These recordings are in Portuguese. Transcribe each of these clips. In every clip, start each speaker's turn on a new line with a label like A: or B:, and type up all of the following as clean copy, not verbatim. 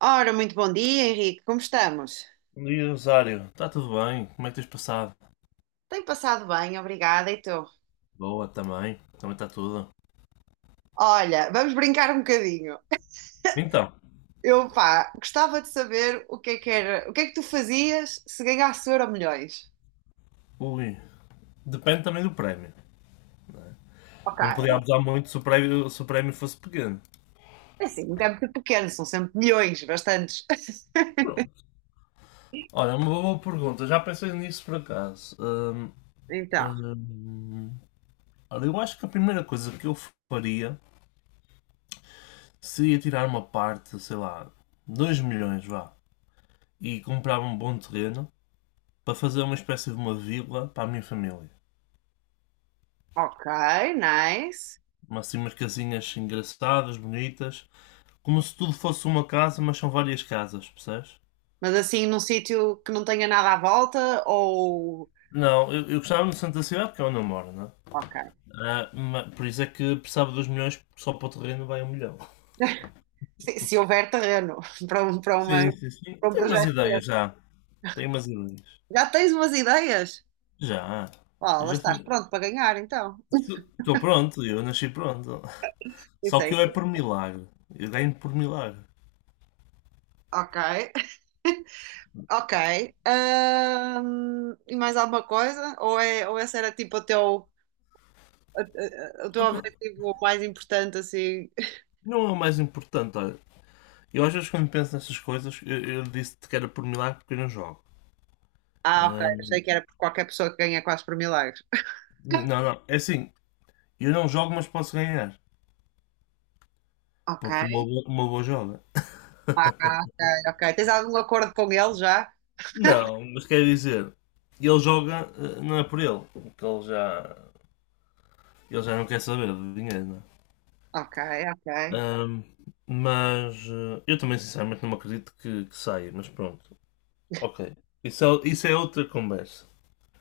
A: Ora, muito bom dia, Henrique. Como estamos?
B: Bom dia, Rosário. Está tudo bem? Como é que tens passado?
A: Tenho passado bem, obrigada. E tu?
B: Boa, também. Também está tudo.
A: Olha, vamos brincar um bocadinho.
B: Então,
A: Gostava de saber o que é que tu fazias se ganhasse euro milhões?
B: ui, depende também do prémio.
A: Ok.
B: Não podia abusar muito se o prémio fosse pequeno.
A: É assim, nunca é muito pequeno, são sempre milhões, bastantes.
B: Pronto. Olha, uma boa pergunta. Já pensei nisso por acaso.
A: Então,
B: Hum, olha, eu acho que a primeira coisa que eu faria seria tirar uma parte, sei lá, 2 milhões, vá, e comprar um bom terreno para fazer uma espécie de uma vila para a minha família.
A: ok, nice.
B: Umas, assim, umas casinhas engraçadas, bonitas, como se tudo fosse uma casa, mas são várias casas, percebes?
A: Mas assim, num sítio que não tenha nada à volta ou...
B: Não, eu gostava no centro da cidade porque é onde eu moro, não é?
A: Ok.
B: Ah, por isso é que precisava dos milhões, só para o terreno vai 1 milhão.
A: Se houver terreno para uma,
B: Sim, sim, sim.
A: para
B: Eu
A: um
B: tenho umas
A: projeto.
B: ideias já. Tenho umas ideias.
A: Já tens umas ideias?
B: Já.
A: Ó,
B: Eu
A: lá
B: já
A: estás
B: sei.
A: pronto para ganhar, então.
B: Estou pronto, eu nasci pronto. Só que
A: Pensei,
B: eu é por milagre. Eu ganho por milagre.
A: ok, ok. E mais alguma coisa? Ou esse era tipo o teu, o teu
B: Opa,
A: objetivo mais importante, assim?
B: não é o mais importante, olha. Eu às vezes quando penso nessas coisas, eu disse-te que era por milagre porque eu não jogo.
A: Ah, ok,
B: Ah,
A: achei que era por qualquer pessoa que ganha quase por milagres.
B: não, não, é assim, eu não jogo, mas posso ganhar.
A: Ok,
B: Porque o Mobo joga.
A: ah, ok, ok. Tens algum acordo com ele já?
B: Não, mas quer dizer, ele joga, não é por ele. Porque ele já não quer saber de dinheiro, não é?
A: Ok, ok,
B: Ahm, mas eu também sinceramente não me acredito que saia, mas pronto. Ok. Isso é outra conversa.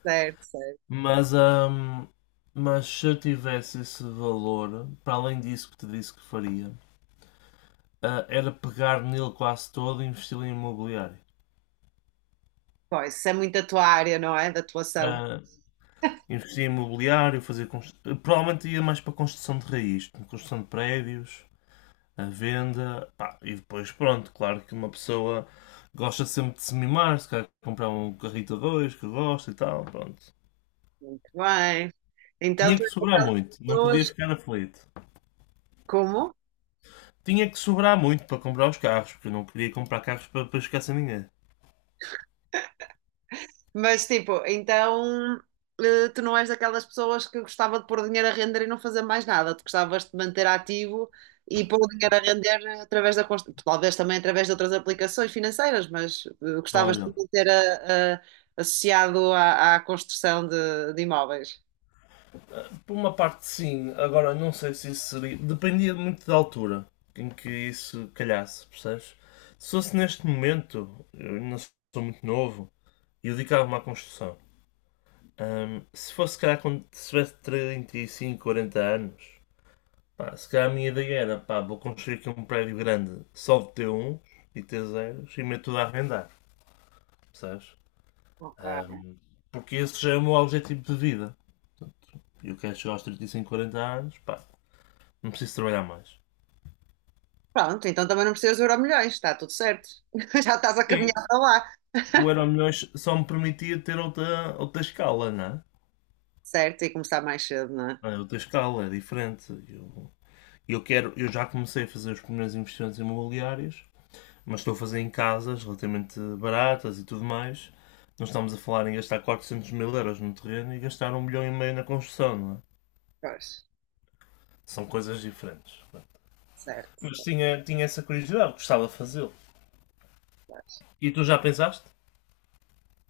A: certo, certo.
B: Mas, ahm, mas se eu tivesse esse valor, para além disso que te disse que faria, era pegar nele quase todo e investi-lo em imobiliário.
A: Pois, isso é muito a tua área, não é? Da atuação.
B: Ah, investir em imobiliário, fazer constru... Provavelmente ia mais para construção de raiz, construção de prédios, a venda, pá, e depois pronto, claro que uma pessoa gosta sempre de se mimar, se quer comprar um carrito a dois que gosta e tal, pronto.
A: Muito bem. Então,
B: Tinha
A: tu
B: que
A: és
B: sobrar
A: aquelas
B: muito, não
A: pessoas.
B: podia ficar aflito.
A: Como?
B: Tinha que sobrar muito para comprar os carros, porque eu não queria comprar carros para ficar sem ninguém.
A: Mas tipo, então tu não és daquelas pessoas que gostava de pôr dinheiro a render e não fazer mais nada. Tu gostavas de manter ativo e pôr o dinheiro a render através talvez também através de outras aplicações financeiras, mas gostavas de
B: Olha,
A: manter associado à construção de imóveis.
B: por uma parte, sim. Agora, não sei se isso seria. Dependia muito da altura em que isso calhasse, percebes? Se fosse neste momento, eu ainda sou muito novo e eu dedicava-me à construção. Se fosse, se calhar, quando tivesse 35 40 anos, pá, se calhar a minha ideia era, pá, vou construir aqui um prédio grande só de T1 e T0 e meto tudo a arrendar, percebes?
A: Ok.
B: Ahm, porque esse já é o meu objetivo de vida. Eu quero chegar aos 35 40 anos, pá, não preciso trabalhar mais.
A: Pronto, então também não precisas de Euromilhões, está tudo certo. Já estás a caminhar
B: Sim,
A: para lá.
B: o Euro Milhões só me permitia ter outra escala, não é?
A: Certo, e começar mais cedo, não é?
B: É outra escala, é diferente. Eu quero, eu já comecei a fazer os primeiros investimentos imobiliários, mas estou a fazer em casas relativamente baratas e tudo mais. Não estamos a falar em gastar 400 mil euros no terreno e gastar 1,5 milhão na construção, não é?
A: Pois,
B: São coisas diferentes.
A: certo.
B: Mas tinha essa curiosidade, gostava de fazê-lo. E tu já pensaste?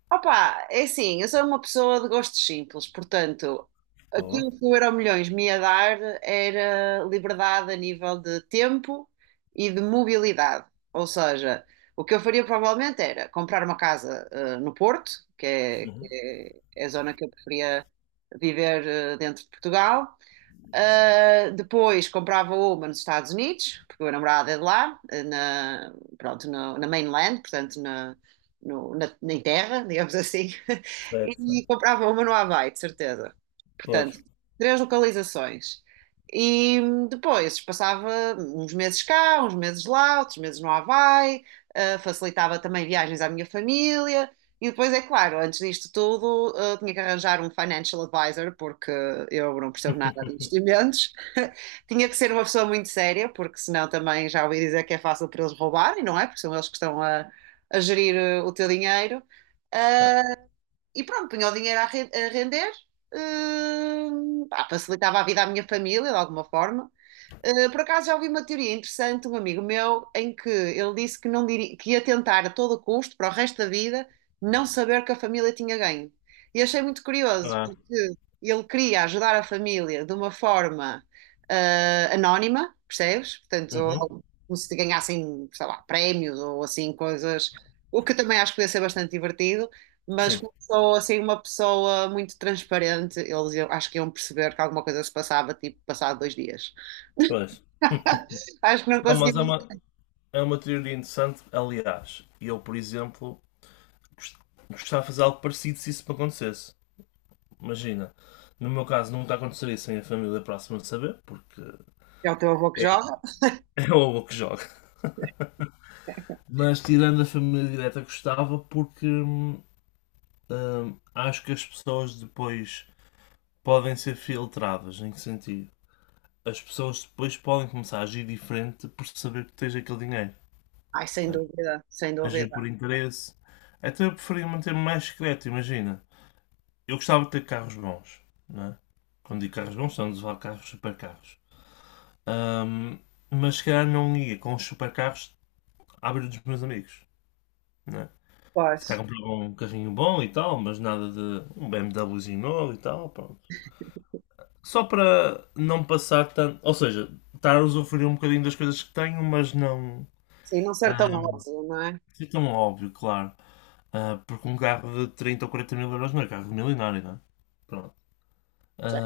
A: Opa, é assim, eu sou uma pessoa de gostos simples, portanto,
B: Pô,
A: aquilo que o Euromilhões me ia dar era liberdade a nível de tempo e de mobilidade. Ou seja, o que eu faria provavelmente era comprar uma casa no Porto, que é a zona que eu preferia viver, dentro de Portugal. Depois comprava uma nos Estados Unidos, porque o meu namorado é de lá, na mainland, portanto na, no- na, na terra, digamos assim,
B: certo,
A: e
B: certo.
A: comprava uma no Havaí, de certeza.
B: Pois.
A: Portanto, três localizações. E depois passava uns meses cá, uns meses lá, outros meses no Havaí. Ah, facilitava também viagens à minha família, e depois, é claro, antes disto tudo, tinha que arranjar um financial advisor, porque eu não percebo nada de investimentos. Tinha que ser uma pessoa muito séria, porque senão também já ouvi dizer que é fácil para eles roubarem, não é? Porque são eles que a gerir, o teu dinheiro. E pronto, punha o dinheiro a render, eh, facilitava a vida à minha família, de alguma forma. Por acaso já ouvi uma teoria interessante de um amigo meu em que ele disse que, não diria, que ia tentar a todo custo, para o resto da vida, não saber que a família tinha ganho. E achei muito curioso,
B: Ah,
A: porque ele queria ajudar a família de uma forma anónima, percebes? Portanto,
B: uhum.
A: ou... como se ganhassem, sei lá, prémios ou assim, coisas, o que também acho que podia ser bastante divertido, mas
B: Sim,
A: começou assim uma pessoa muito transparente, acho que iam perceber que alguma coisa se passava, tipo, passado dois dias.
B: pois.
A: Acho que não
B: Não, mas
A: conseguimos.
B: é uma teoria interessante, aliás. E eu, por exemplo, gost- gostava de fazer algo parecido se isso me acontecesse. Imagina, no meu caso nunca aconteceria sem a família próxima de saber, porque
A: É o teu avô que
B: é,
A: joga?
B: é o avô que joga. Mas tirando a família direta, gostava porque acho que as pessoas depois podem ser filtradas. Em que sentido? As pessoas depois podem começar a agir diferente por saber que tens aquele dinheiro,
A: Ai, sem
B: percebes?
A: dúvida, sem
B: Agir por
A: dúvida.
B: interesse. Então eu preferia manter-me mais secreto, imagina. Eu gostava de ter carros bons, não é? Quando digo carros bons, são a levar carros supercarros. Ahm, mas se calhar não ia com os supercarros à beira dos meus amigos, não é? Se
A: Pois.
B: calhar comprava um carrinho bom e tal, mas nada de um BMWzinho novo e tal, pronto. Só para não passar tanto. Ou seja, estar a usufruir um bocadinho das coisas que tenho, mas não.
A: Sim, não ser tão
B: Ah,
A: modo, não é?
B: que é tão óbvio, claro. Ah, porque um carro de 30 ou 40 mil euros não é carro milionário, não é? Pronto.
A: Sim.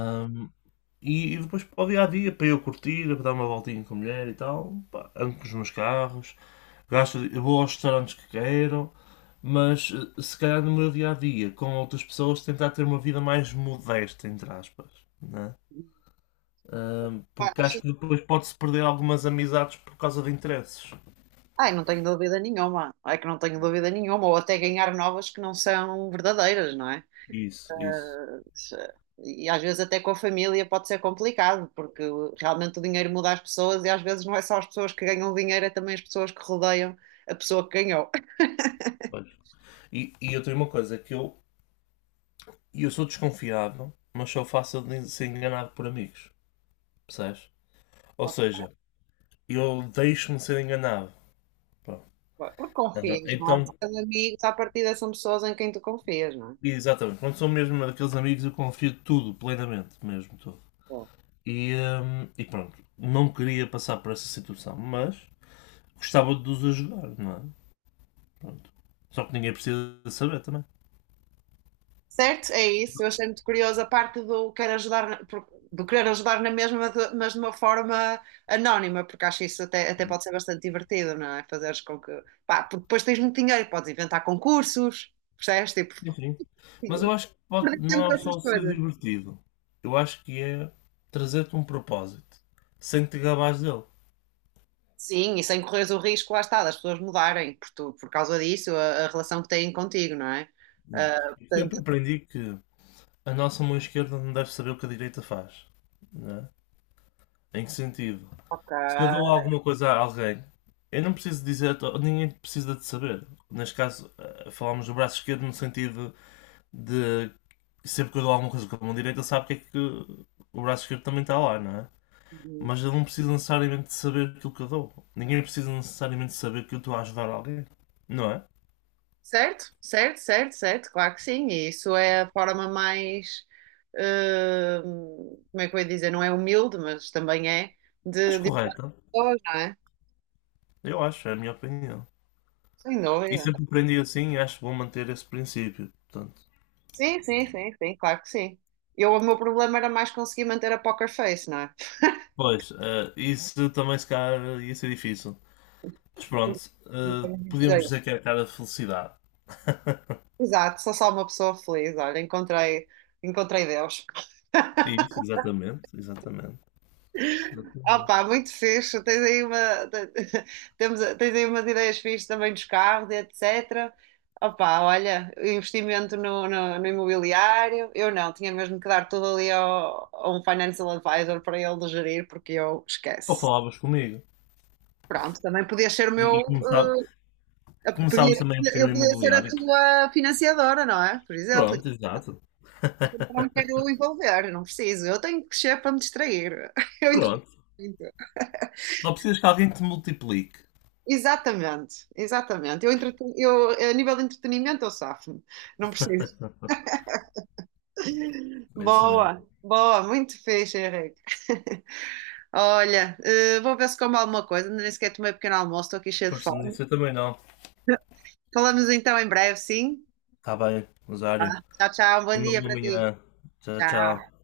B: E depois para o dia a dia, para eu curtir, para dar uma voltinha com a mulher e tal, pá, ando com os meus carros, gasto, vou aos restaurantes que quero, mas se calhar no meu dia a dia, com outras pessoas, tentar ter uma vida mais modesta, entre aspas, né? Porque
A: Acho...
B: acho que depois pode-se perder algumas amizades por causa de interesses.
A: Ai, não tenho dúvida nenhuma. É que não tenho dúvida nenhuma. Ou até ganhar novas que não são verdadeiras, não é?
B: Isso, isso.
A: Eh, E às vezes até com a família pode ser complicado, porque realmente o dinheiro muda as pessoas e às vezes não é só as pessoas que ganham dinheiro, é também as pessoas que rodeiam a pessoa que ganhou.
B: Pois. E eu tenho uma coisa, é que eu, e eu sou desconfiado, mas sou fácil de ser enganado por amigos, percebes? Ou seja, eu deixo-me ser enganado. Pronto.
A: Porque
B: Ah,
A: confias, não é?
B: então,
A: São amigos, à partida são pessoas em quem tu confias, não
B: exatamente, quando sou mesmo daqueles amigos, eu confio tudo, plenamente, mesmo tudo.
A: é?
B: E pronto, não queria passar por essa situação, mas gostava de os ajudar, não é? Pronto. Só que ninguém precisa de saber também.
A: Certo? É isso. Eu achei muito curioso a parte do querer ajudar, do querer ajudar na mesma, mas de uma forma anónima, porque acho isso até pode ser bastante divertido, não é? Fazeres com que... Pá, porque depois tens muito dinheiro, e podes inventar concursos, percebes? Tipo,
B: Enfim. Mas eu acho que
A: perder
B: não
A: tempo com
B: é
A: essas
B: só ser
A: coisas.
B: divertido. Eu acho que é trazer-te um propósito, sem te gabares dele.
A: Sim, e sem correres o risco, lá está, das pessoas mudarem por causa disso, a relação que têm contigo, não é?
B: Exato.
A: Ah,
B: Eu sempre
A: portanto,
B: aprendi que a nossa mão esquerda não deve saber o que a direita faz, não é? Em que sentido?
A: ok.
B: Se eu dou alguma coisa a alguém, eu não preciso dizer, ninguém precisa de saber. Neste caso, falámos do braço esquerdo no sentido de sempre que eu dou alguma coisa com a mão direita, ele sabe que é que o braço esquerdo também está lá, não é? Mas ele não precisa necessariamente de saber aquilo que eu dou. Ninguém precisa necessariamente de saber que eu estou a ajudar alguém, não é?
A: Certo, certo, certo, certo, claro que sim. E isso é a forma mais, como é que eu ia dizer, não é humilde, mas também é
B: Mas
A: de
B: correta,
A: pessoas, não é?
B: eu acho, é a minha opinião.
A: Sem
B: E
A: dúvida.
B: sempre aprendi assim e acho bom manter esse princípio, portanto.
A: Sim, sim, sim, sim, claro que sim. Eu, o meu problema era mais conseguir manter a poker face, não é?
B: Pois, isso também se calhar ia ser difícil. Mas pronto,
A: Não tenho muito
B: podíamos
A: jeito.
B: dizer que é a cara de felicidade.
A: Exato, sou só uma pessoa feliz, olha, encontrei, encontrei Deus.
B: Isso, exatamente, exatamente. Exatamente.
A: Opa, muito fixe. Tens aí uma, te- tens aí umas ideias fixes também dos carros, e etc. Opa, olha, investimento no imobiliário. Eu não, tinha mesmo que dar tudo ali ao, a um financial advisor para ele gerir, porque eu
B: Ou
A: esqueço.
B: falavas comigo.
A: Pronto, também podia ser o
B: E,
A: meu.
B: e começavas
A: Podia-
B: também a investir
A: eu
B: no
A: podia ser a
B: imobiliário.
A: tua financiadora, não é? Por exemplo,
B: Pronto, exato.
A: eu não me quero envolver, não preciso. Eu tenho que crescer para me distrair. Eu
B: Pronto.
A: entretenho.
B: Só precisas que alguém te multiplique.
A: Exatamente, exatamente. Eu, a nível de entretenimento, eu safo-me. Não preciso.
B: É isso mesmo.
A: Boa, boa, muito fixe, Henrique. Olha, vou ver se como alguma coisa. Ainda nem sequer tomei um pequeno almoço, estou aqui cheia de
B: Força
A: fome.
B: nisso, eu também não.
A: Falamos então em breve, sim?
B: Está bem,
A: Tá.
B: Rosário.
A: Tchau, tchau. Bom
B: Tenha uma
A: dia
B: boa
A: para ti.
B: manhã. Tchau, tchau.
A: Tchau.